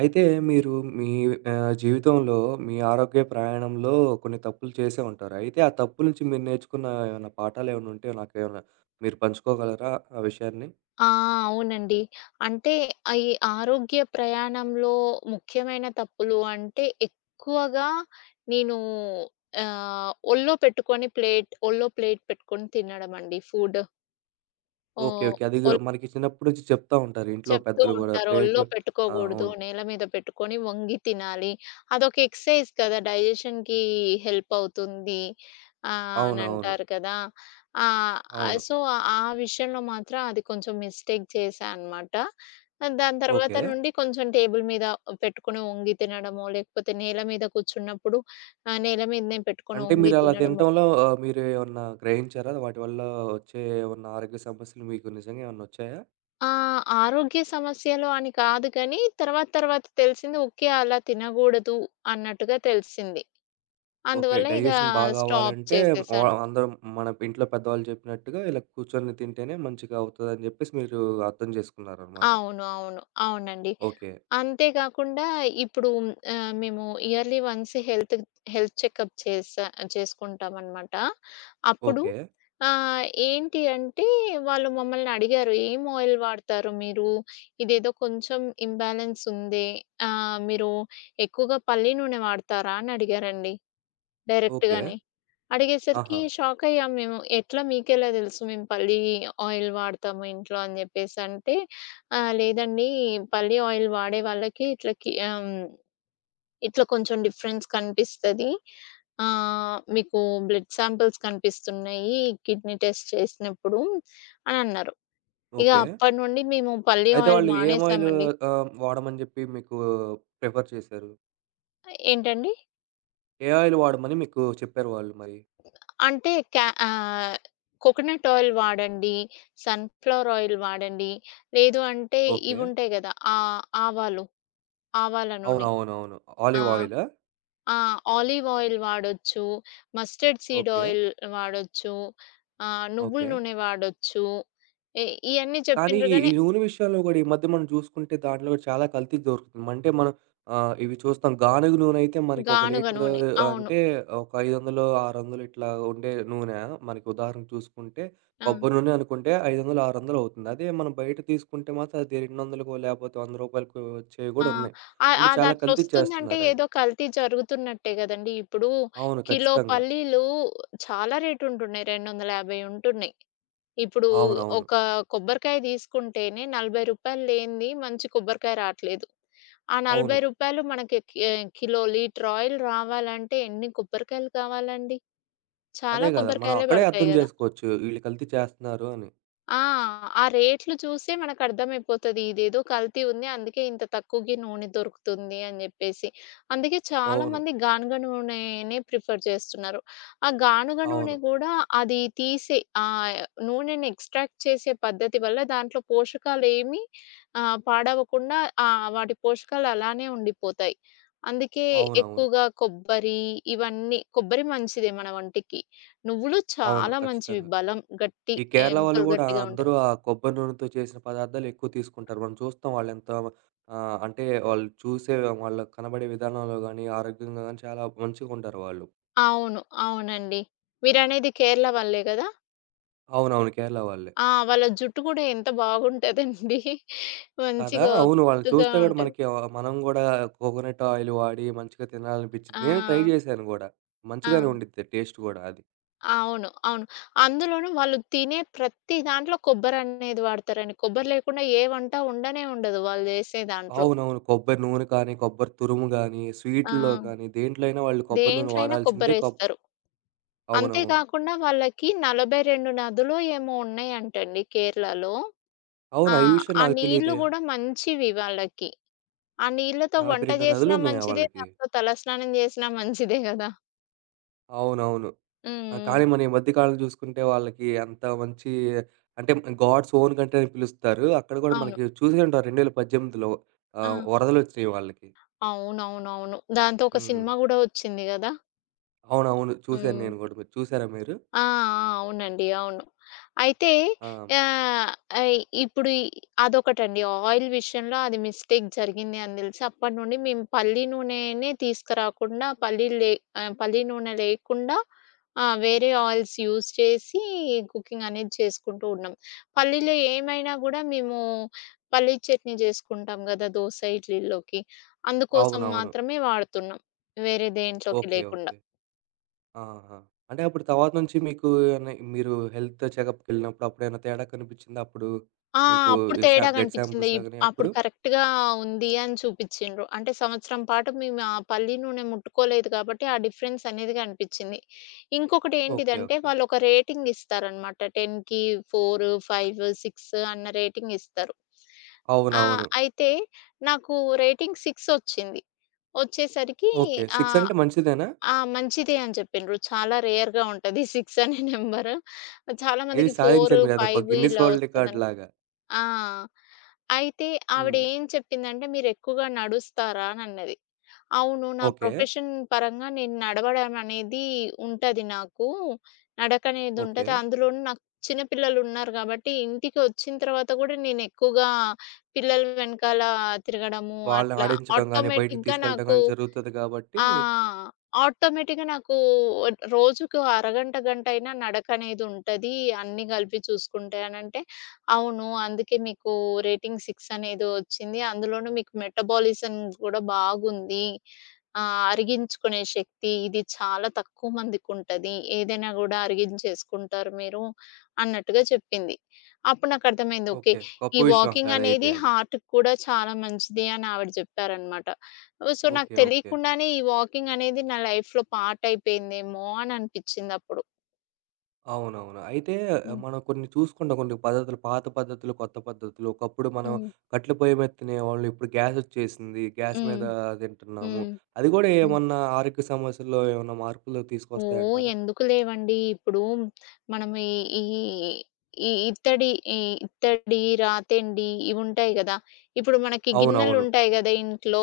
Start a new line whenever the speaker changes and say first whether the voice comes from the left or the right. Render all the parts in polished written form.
right: అయితే మీరు మీ జీవితంలో మీ ఆరోగ్య ప్రయాణంలో కొన్ని తప్పులు చేసే ఉంటారు. అయితే ఆ తప్పుల నుంచి మీరు నేర్చుకున్న ఏమైనా పాఠాలేమైనా ఉంటే నాకేమైనా మీరు పంచుకోగలరా ఆ విషయాన్ని?
left: ఆ! అవునండి. అంటే అయి ఆరోగ్య ప్రయాణంలో ముఖ్యమైన తప్పులు అంటే ఎక్కువగా నేను ఒళ్ళో పెట్టుకొని ప్లేట్ పెట్టుకొని తినడమండి ఫుడ్.
right: ఓకే.
left: ఓహ్!
right: ఓకే. అది
left: ఒల్
right: మనకి చిన్నప్పటి నుంచి చెప్తా ఉంటారు ఇంట్లో
left: చెప్తూ
right: పెద్దలు గూడా
left: ఉంటారు. ఒళ్ళో
right: ప్లేటు. ఆ,
left: పెట్టుకోగూడదు.
right: అవును.
left: నేల మీద పెట్టుకొని వంగి తినాలి. అదొక ఎక్సర్‌సైజ్ కదా! డైజెషన్‌కి హెల్ప్ అవుతుంది. ఆహ్, అని అవును.
right: అవునవును.
left: అంటారు కదా! ఆహ్, ఆహ్,
right: అవును.
left: సో, ఆ విషయంలో మాత్రం అది కొంచెం మిస్టేక్ చేశా అనమాట. దాని తర్వాత
right: ఓకే.
left: నుండి కొంచెం టేబుల్ మీద పెట్టుకొని వంగి తినడమో, లేకపోతే నేల మీద కూర్చున్నప్పుడు నేల మీదనే పెట్టుకొని
right: అంటే
left: వంగి
right: మీరు అలా
left: తినడమో.
right: తినటంలో మీరు ఏమన్నా గ్రహించారా? వాటి వల్ల వచ్చే ఏమన్నా ఆరోగ్య సమస్యలు మీకు నిజంగా ఏమన్నా వచ్చాయా?
left: ఆ! ఆరోగ్య సమస్యలు అని కాదు కానీ, తర్వాత తర్వాత తెలిసింది. ఓకే. అలా తినగూడదు అన్నట్టుగా తెలిసింది.
right: ఓకే.
left: అందువల్ల ఇక
right: డైజెషన్ బాగా
left: స్టాప్
right: అవ్వాలంటే
left: చేసేసాను.
right: అందరం మన ఇంట్లో పెద్దవాళ్ళు చెప్పినట్టుగా ఇలా కూర్చొని తింటేనే మంచిగా అవుతదని జెప్పేసి మీరు అర్థం చేసుకున్నారనమాట.
left: అవును. అవును. అవునండి.
right: ఓకే.
left: అంతే గాకుండా ఇప్పుడు మేము yearly once health health checkup చేసుకుంటామనమాట. అప్పుడు
right: ఓకే.
left: ఏంటి అంటే వాళ్ళు మమ్మల్ని అడిగారు, "ఏం ఆయిల్ వాడతారు మీరు? ఇదేదో కొంచెం ఇంబాలెన్స్ ఉంది. మీరు ఎక్కువగా పల్లి నూనె వాడతారా?" అని అడిగారండి.
right: ఓకే.
left: డైరెక్ట్‌గానే. అడిగేసరికి
right: ఆహా!
left: షాకయ్యాం మేము. మీకెలా తెలుసు మేము పల్లి ఆయిల్ వాడతాము ఇంట్లో" అని జెప్పేసంటే, "లేదండి, పల్లి ఆయిల్ వాడే వాళ్ళకి ఇట్లా కొంచెం డిఫరెన్స్ కనిపిస్తది. మీకు బ్లడ్ శాంపిల్స్ కనిపిస్తున్నాయి కిడ్నీ టెస్ట్ చేసినప్పుడు" అని అన్నారు. ఇగ
right: ఓకే.
left: అప్పటి నుండి మేము పల్లి
right: అయితే
left: ఆయిల్
right: వాళ్ళు ఏం ఆయిలు
left: మానేసామండి.
right: వాడమని జెప్పి మీకు ప్రిఫర్ చేశారు?
left: ఏంటండి?
right: ఏ ఆయిల్ వాడమని మీకు చెప్పారు వాళ్ళు మరి?
left: అంటే కోకోనట్ ఆయిల్ వాడండి. సన్‌ఫ్లవర్ ఆయిల్ వాడండి. లేదు అంటే
right: ఓకే.
left: ఇవుంటాయి గదా! ఆవాలు. ఆవాల నూనె.
right: అవునవునవును.
left: ఆ!
right: ఆలివ్ ఆయిలా?
left: ఆ! ఆలివ్ ఆయిల్ వాడొచ్చు. Mustard seed
right: okay.
left: ఆయిల్ వాడొచ్చు. నువ్వుల
right: ఓకే.
left: నూనె వాడొచ్చు. ఇ ఇయన్నీ
right: కానీ
left: చెప్పిండ్రు
right: ఈ ఈ
left: గానీ.
right: నూనె విషయంలో గూడా ఈ మధ్య మనం చూసుకుంటే దాంట్లో గూడా చాలా కల్తీ దొరుకుతుంది. అంటే మనం ఇవి చూస్తాం, గానుగ నూనెయితే మనకి ఒక
left: గానుగ
right: లీటర్
left: నూనె. అవును.
right: అంటే ఒక 500, 600 ఇట్లా ఉండే నూనె మనకి, ఉదాహరణకు చూసుకుంటే
left: ఆ!
right: కొబ్బరి నూనె అనుకుంటే 500, 600 అవుతుంది. అదే మనం బయట తీసుకుంటే మాత్రం అది 200కో లేకపోతే రూ. 100 వచ్చేవి
left: ఆ!
right: గూడా ఉన్నాయి. అంటే చాలా కల్తీ
left: అదట్లొస్తుందంటే
right: చేస్తున్నారవి.
left: ఏదో కల్తీ జరుగుతున్నట్టే గదండీ! ఇప్పుడు
right: అవును.
left: కిలో
right: ఖచ్చితంగా.
left: పల్లీలు చాలా రేటుంటున్నయి. 250 ఉంటున్నయి. ఇప్పుడు
right: అవునవును. అవును.
left: ఒక కొబ్బరికాయ తీసుకుంటేనే రూ. 40 లేనిది మంచి కొబ్బరికాయ రాట్లేదు. ఆ రూ.
right: అవును,
left: 40 మనకి కి కిలో, లీటర్ ఆయిల్ రావాలంటే ఎన్ని కొబ్బరికాయలు కావాలండి? చాలా
right: అదే గదా! మనం
left: కొబ్బరికాయలే
right: అక్కడే అర్థం
left: పడతాయి గదా!
right: జేసుకోవచ్చు వీళ్ళు కల్తీ చేస్తున్నారు అని.
left: ఆ! ఆ రేట్లు చూసే మనకర్థమైపోతది. ఇదేదో కల్తీ ఉంది. అందుకే ఇంత తక్కువకి నూనె దొరుకుతుంది అని జెప్పేసి. అందుకే
right: అవును.
left: చాలామంది గానుగ నూనెనే ప్రిఫర్ చేస్తున్నారు. ఆ గానుగ
right: అవును.
left: నూనె గూడా అది తీసే ఆహ్, నూనెని ఎక్స్ట్రాక్ట్ చేసే పద్ధతి వల్ల దాంట్లో పోషకాలేమి పాడవకుండా, వాటి పోషకాలు అలానే ఉండిపోతాయి. అందుకే
right: అవునవును.
left: ఎక్కువగా ఇవన్నీ కొబ్బరి మంచిదే మన ఒంటికి. నువ్వులు
right: అవును.
left: చాలా మంచివి.
right: ఖచ్చితంగా.
left: బలం, గట్టి.
right: ఈ
left: ఆ,
right: కేరళ వాళ్ళు
left: ఎముకలు
right: గూడా
left: గట్టిగా ఉంటాయి.
right: అందరూ ఆ కొబ్బరి నూనెతో చేసిన పదార్థాలు ఎక్కువ తీసుకుంటారు. మనం చూస్తాం వాళ్ళెంత అంటే వాళ్ళు చూసే వాళ్ళకి కనబడే విధానంలో గానీ, ఆరోగ్యంగా గానీ, చాలా మంచిగుంటారు వాళ్ళు.
left: అవును. అవునండి. మీరనేది కేరళ వాళ్ళే గదా!
right: అవునవును. కేరళ వాళ్ళే.
left: ఆ! వాళ్ళ జుట్టు గూడా ఎంత బాగుంటదండి.
right: కదా!
left: మంచిగా
right: అవును. వాళ్ళని
left: ఒత్తుగా
right: చూస్తే గూడా
left: ఉంటది.
right: మనకి, మనం గూడా కోకోనట్ ఆయిల్ వాడి మంచిగా తినాలనిపిచ్చిద్ది.
left: ఆ!
right: నేను ట్రై జేశాను గూడా.
left: ఆ!
right: మంచిగానే ఉండిద్ది టేస్ట్ గూడా అది.
left: అవును. అవును. అందులోనూ వాళ్ళు తినే ప్రతి దాంట్లో కొబ్బరనేది వాడతారండి. కొబ్బరి లేకుండా ఏ వంట ఉండనే ఉండదు వాళ్ళు జేసే దాంట్లో.
right: అవునవును. కొబ్బరి నూనె కానీ, కొబ్బరి తురుము గానీ,
left: ఆ!
right: స్వీటుల్లో కానీ, దేంట్లో అయినా వాళ్ళు కొబ్బరి నూనె
left: దేంట్లో అయినా
right: వాడాల్సిందే.
left: కొబ్బరేస్తారు. అంతే
right: అవునవును.
left: కాకుండా వాళ్ళకి 42 నదులో ఏమో ఉన్నాయంటండి కేరళలో. ఆ!
right: అవునా! ఈ విషయం
left: ఆ
right: నాకు
left: నీళ్ళు
right: తెలీదే.
left: గూడా మంచివి వాళ్ళకి. ఆ నీళ్ళతో వంట
right: 42
left: జేసినా
right: నదులున్నాయా
left: మంచిదే,
right: వాళ్ళకి?
left: దాంతో తలస్నానం జేసినా మంచిదే గదా!
right: అవునవును. ఆ,
left: హ్మ్.
right: కానీ మన ఈ మధ్య కాలం చూసుకుంటే వాళ్ళకి అంత మంచి, అంటే గాడ్స్ ఓన్ కంట్రీ అని పిలుస్తారు. అక్కడ కూడా
left: అవును.
right: మనకి చూసే ఉంటారు, 2018లో
left: ఆ!
right: వరదలొచ్చినియి వాళ్ళకి.
left: అవునవునవును. దాంతో ఒక
right: హ్మ్.
left: సినిమా గూడా ఒచ్చింది గదా!
right: అవునవును. చూసాను
left: హ్మ్.
right: నేను గూడా. మీరు చూసారా మీరు?
left: ఆ! ఆ! అవునండి. అవును. అయితే
right: ఆ,
left: ఆహ్, ఆహ్, ఇప్పుడు ఈ అదొకటండి. ఆయిల్ విషయంలో అది మిస్టేక్ జరిగింది అని తెలిసి అప్పటి నుండి మేము పల్లి నూనెనే తీసుకురాకుండా పల్లి నూనె లేకుండా వేరే ఆయిల్స్ యూజ్ చేసి కుకింగ్ అనేది చేసుకుంటూ ఉన్నాం. పల్లీలో ఏమైనా గూడా మేము పల్లీ చట్నీ చేసుకుంటాం గదా! దోస, ఇడ్లీల్లోకి. అందుకోసం
right: అవునవును.
left: మాత్రమే వాడుతున్నాం. వేరే దేంట్లోకి
right: ఓకే.
left: లేకుండా.
right: ఓకే. ఆహా! అంటే అప్పుడు తర్వాత నుంచి మీకు ఏమన్నా మీరు హెల్త్ చెకప్‌కెళ్ళినప్పుడు అప్పుడేమైనా తేడా కనిపించిందా అప్పుడు?
left: ఆ!
right: మీకు
left: అప్పుడు
right: ఈ సా
left: తేడా
right: బ్లడ్
left: కనిపించింది.
right: శాంపుల్స్ లాగాని అప్పుడు?
left: అప్పుడు కరెక్ట్‌గా ఉంది అని చూపిచ్చిండ్రు. అంటే సంవత్సరం పాటు మేము ఆ పల్లి నూనె ముట్టుకోలేదు కాబట్టి, ఆ డిఫరెన్స్ అనేది కనిపించింది. ఇంకొకటి
right: ఓకే.
left: ఏంటిదంటే,
right: ఓకే.
left: వాళ్ళొక రేటింగ్ ఇస్తారనమాట. 10కి 4, 5, 6 అన్న రేటింగ్ ఇస్తారు. ఆ!
right: అవునవును.
left: అయితే నాకు రేటింగ్ 6 వచ్చింది. వచ్చేసరికి
right: ఓకే. 6
left: ఆహ్,
right: అంటే మంచిదేనా?
left: ఆ! మంచిదే అని చెప్పిండ్రు. చాలా రేర్‌గా ఉంటది 6 అనే నంబరు. చాలా
right: ఇది
left: మందికి
right: సాధించారు
left: 4,
right: మీరు. అదొక
left: 5
right: గిన్నిస్
left: ఇలా
right: వరల్డ్
left: వస్తదని.
right: రికార్డ్‌లాగా.
left: ఆ! అయితే
right: హ్మ్.
left: ఆవిడేం చెప్పిందంటే, "మీరెక్కువగా నడుస్తారా?" అనన్నది. అవును. నా
right: ఓకే.
left: ప్రొఫెషన్ పరంగా నేను నడవడం అనేది ఉంటది నాకు.
right: ఓకే.
left: నడకనేదుంటది. అందులోనూ నాకు చిన్న పిల్లలున్నారు గాబట్టి, ఇంటికి వచ్చిన తర్వాత గూడా నేనెక్కువగా పిల్లల వెనకాల తిరగడము,
right: వాళ్ళని
left: అట్లా
right: ఆడించడం గాని, బయటికి
left: ఆటోమేటిక్‌గా
right: తీసుకెళ్ళడం
left: నాకు
right: గాని జరుగుతది కాబట్టి.
left: ఆ! ఆటోమేటిక్‌గా నాకు రోజుకు అరగంట, గంట అయినా నడకనేదుంటది. అన్నీ కలిపి చూసుకుంటే అనంటే, అవును. అందుకే మీకు రేటింగ్ 6 అనేదో వచ్చింది. అందులోనూ మీకు మెటబాలిజం కూడా బాగుంది. అరిగించుకునే శక్తి ఇది చాలా తక్కువ మందికుంటది. ఏదైనా గూడా అరిగించేసుకుంటారు మీరు అన్నట్టుగా చెప్పింది. అప్పుడు నాకర్థమైంది. ఓకే.
right: ఓకే. గొప్ప
left: ఈ
right: విషయం
left: వాకింగ్
right: అసలదైతే
left: అనేది
right: అది.
left: హార్ట్‌కి కూడా చాలా మంచిది అని ఆవిడ జెప్పారనమాట. సో, నాకు
right: ఓకే. ఓకే.
left: తెలియకుండానే ఈ వాకింగ్ అనేది నా లైఫ్‌లో పార్ట్ అయిపోయిందేమో అని అనిపించిందప్పుడు.
right: అవునవును. అయితే
left: హ్మ్.
right: మనం కొన్ని చూసుకుంటాం, కొన్ని పద్ధతులు, పాత పద్ధతులు, కొత్త పద్ధతులు. ఒకప్పుడు మనం
left: హ్మ్.
right: కట్టెల పొయ్యి మీద తినేవాళ్ళు. ఇప్పుడు గ్యాసొచ్చేసింది. గ్యాస్
left: హ్మ్.
right: మీద తింటున్నాము.
left: హ్మ్.
right: అది కూడా
left: హ్మ్.
right: ఏమన్నా ఆరోగ్య సమస్యల్లో ఏమన్నా మార్పులు
left: ఓహ్!
right: తీసుకొస్తాయంటారా?
left: ఎందుకు లేవండి. ఇప్పుడు మనం ఈ ఈ ఈ ఇత్తడి ఈ ఇత్తడి, రాతెండి ఇవుంటాయి గదా! ఇప్పుడు మనకి
right: అవునవును.
left: గిన్నెలుంటాయి గదా ఇంట్లో.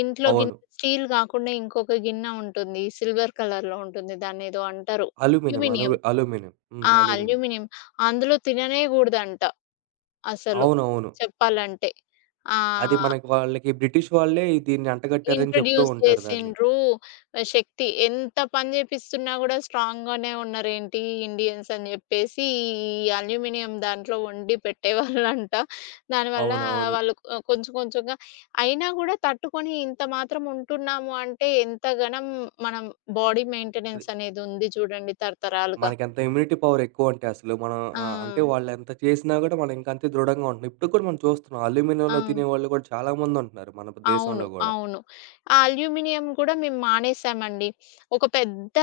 left: ఇంట్లో
right: అవును.
left: గిన్నె స్టీల్ గాకుండా ఇంకొక గిన్నె ఉంటుంది. సిల్వర్ కలర్‌లో ఉంటుంది. దాన్నేదో అంటారు.
right: అల్యూమినియం.
left: అల్యూమినియం.
right: అల్యూమినియం. హ్మ్.
left: ఆ!
right: అల్యూమినియం.
left: అల్యూమినియం. అందులో తిననే గూడదంట. అసలు
right: అవునవును.
left: చెప్పాలంటే.
right: అది
left: ఆహ్,
right: మనకి వాళ్ళకి బ్రిటిష్ వాళ్ళే ఈ దీన్ని అంటగట్టారని చెప్తూ
left: ఇంట్రొడ్యూస్
right: ఉంటారు దాన్ని.
left: చేసిండ్రు. శక్తి ఎంత పని చేపిస్తున్నా గూడా స్ట్రాంగ్‌గానే ఉన్నారేంటి ఇండియన్స్ అని జెప్పేసి ఈ అల్యూమినియం దాంట్లో వండి పెట్టేవాళ్ళంట. దానివల్ల
right: అవునవును.
left: వాళ్ళు కొంచెం కొంచెంగా అయినా గూడా తట్టుకొని ఇంత మాత్రం ఉంటున్నాము అంటే ఎంత గనం మనం బాడీ
right: అది
left: మెయింటెనెన్స్ అనేది ఉంది చూడండి తరతరాలుగా.
right: మనకెంత ఇమ్యూనిటీ పవర్ ఎక్కువంటే అసలు మనం,
left: ఆ!
right: అంటే వాళ్ళెంత చేసినా గూడా మనం ఇంకా అంతే దృఢంగా ఉంటున్నాం. ఇప్పటికి కూడా మనం చూస్తున్నాం
left: ఆ!
right: అల్యూమినియంలో తినేవాళ్ళు గూడా చాలా మందుంటున్నారు మన
left: అవును.
right: దేశంలో గూడా.
left: అవును. ఆ అల్యూమినియం గూడా మేము మానేసామండి. ఒక పెద్ద,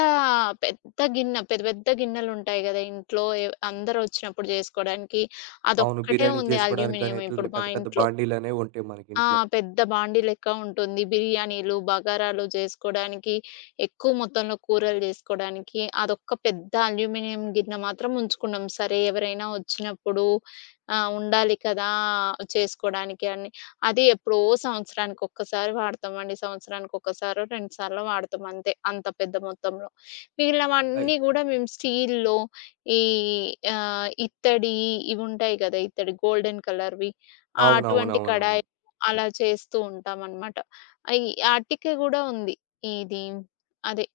left: పెద్ద గిన్నె పెద్ద, పెద్ద గిన్నెలుంటాయి గదా! ఇంట్లో అందరొచ్చినప్పుడు జేసుకోడానికి
right: అవును.
left: అదొక్కటే
right: బిర్యానీ
left: ఉంది
right: చేసుకోవడానికి గానీ
left: అల్యూమినియం ఇప్పుడు
right: ఇట్లాంటి
left: మా
right: పెద్ద పెద్ద
left: ఇంట్లో.
right: బాండీలనేవి ఉంటాయి మనకి
left: ఆ!
right: ఇంట్లో.
left: పెద్ద బాండీ లెక్క ఉంటుంది. బిర్యానీలు, బగారాలు జేసుకోడానికి, ఎక్కువ మొత్తంలో కూరలు జేసుకోడానికి అదొక్క పెద్ద అల్యూమినియం గిన్నె మాత్రం ఉంచుకున్నాం. సరే ఎవరైనా వచ్చినప్పుడు ఉండాలి కదా! చేసుకోడానికి అని. అది ఎప్పుడో సంవత్సరానికి ఒక్కసారి వాడతామండి. సంవత్సరానికి ఒక్కసారో, 2 సార్లో వాడతాం అంతే. అంత పెద్ద మొత్తంలో.
right: అయి
left: మిగిలినవన్నీ గూడా మేము స్టీల్‌లో. ఈ ఇత్తడి ఇవుంటాయి గదా! ఇత్తడి గోల్డెన్ కలర్‌వి. ఆ! అటువంటి
right: అవునవునవునవును.
left: కడాయి అలా చేస్తూ ఉంటామనమాట. ఆహ్, ఈ అటికె గూడా ఉంది. ఇది అదే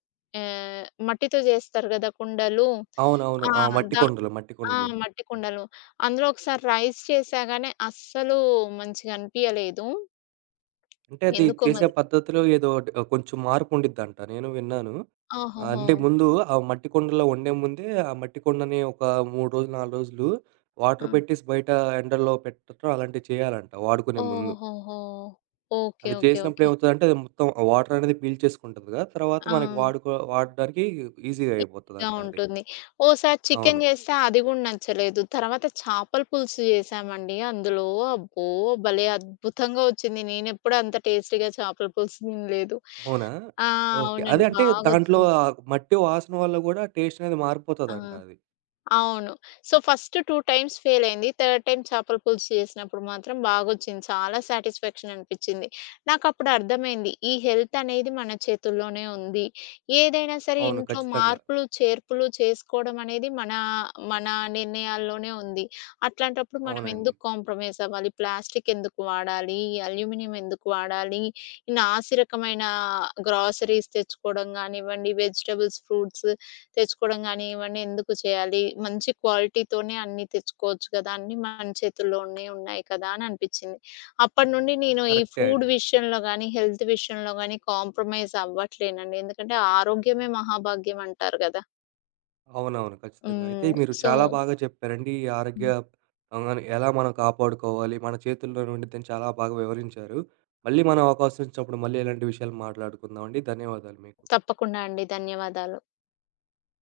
left: మట్టితో జేస్తారు గదా! కుండలు.
right: అవునవును.
left: ఆ!
right: ఆ, మట్టి
left: దా
right: కుండలు. మట్టి
left: ఆ!
right: కుండలు.
left: మట్టి కుండలు. అందులో ఒకసారి రైస్ చేశా గాని అస్సలు మంచిగా అనిపియలేదు.
right: అంటే అది
left: ఎందుకో
right: చేసే
left: మరి.
right: పద్ధతిలో ఏదో ఒకటి, కొంచెం మార్పుండిద్దంట. నేను విన్నాను.
left: ఓహోహో!
right: అంటే ముందు ఆ మట్టి కుండలో వండే ముందే ఆ మట్టి కుండని ఒక 3 రోజులు, 4 రోజులు వాటర్
left: ఆ!
right: పెట్టేసి బయట ఎండలో పెట్టటం అలాంటివి చేయాలంట వాడుకునే ముందు.
left: ఓహోహో! ఓకే.
right: అది
left: ఓకే.
right: చేసినప్పుడు
left: ఓకే.
right: ఏమవుతదంటే అది మొత్తం ఆ వాటర్ అనేది పీల్చేసుకుంటది కదా! తర్వాత
left: ఆ!
right: మనకి వాడడానికి ఈజీగా
left: ఈజీగా
right: అయిపోతదంట అది.
left: ఉంటుంది. ఓసారి
right: అవును.
left: చికెన్ చేస్తే అది గూడా నచ్చలేదు. తర్వాత చేపల పులుసు చేశామండి. అందులో అబ్బో! భలే అద్భుతంగా వచ్చింది. నేనెప్పుడూ అంత టేస్టీగా చేపల పులుసు తినలేదు.
right: అవునా?
left: ఆ!
right: ఓకే. అదే
left: అవునండి.
right: అంటే దాంట్లో
left: బాగొచ్చింది.
right: ఆ మట్టి వాసన వల్ల గూడా టేస్ట్ అనేది
left: ఆ!
right: మారిపోతదంట అది.
left: అవును. సో, ఫస్ట్ 2 టైమ్స్ ఫెయిలయింది. థర్డ్ టైమ్ చేపల పులుసు చేసినప్పుడు మాత్రం బాగొచ్చింది. చాలా సాటిస్ఫాక్షన్ అనిపిచ్చింది. నాకప్పుడు అర్థమైంది. ఈ హెల్త్ అనేది మన చేతుల్లోనే ఉంది. ఏదైనా సరే
right: అవును.
left: ఇంట్లో
right: ఖచ్చితంగా.
left: మార్పులు, చేర్పులు చేసుకోవడం అనేది మన నిర్ణయాల్లోనే ఉంది. అట్లాంటప్పుడు మనం
right: అవునండి.
left: ఎందుకు కాంప్రమైజ్ అవ్వాలి? ప్లాస్టిక్ ఎందుకు వాడాలి? అల్యూమినియం ఎందుకు వాడాలి? ఈ నాసిరకమైన గ్రాసరీస్ తెచ్చుకోవడం గానివ్వండి, వెజిటబుల్స్, ఫ్రూట్స్ తెచ్చుకోవడం గానివ్వండి, ఎందుకు చేయాలి? మంచి క్వాలిటీతోనే అన్నీ తెచ్చుకోవచ్చు కదా! అన్నీ మన చేతుల్లోనే ఉన్నాయి కదా! అని అనిపిచ్చింది. అప్పటినుండి నేను ఈ
right: కరెక్టే
left: ఫుడ్
right: అండి.
left: విషయంలో గానీ, హెల్త్ విషయంలో గానీ కాంప్రమైజ్ అవ్వట్లేనండి. ఎందుకంటే ఆరోగ్యమే మహాభాగ్యం అంటారు గదా!
right: అవునవును. ఖచ్చితంగా. అయితే
left: హ్మ్.
right: మీరు
left: సో
right: చాలా బాగా చెప్పారండి. ఈ ఆరోగ్య
left: హ్మ్.
right: అవగాహన ఎలా మనం కాపాడుకోవాలి, మన చేతుల్లోనే ఉండిద్దని చాలా బాగా వివరించారు. మళ్ళీ మనం అవకాశం ఇచ్చినప్పుడు మళ్ళీ ఇలాంటి విషయాలు మాట్లాడుకుందామండి. ధన్యవాదాలు మీకు.
left: తప్పకుండా అండి. ధన్యవాదాలు.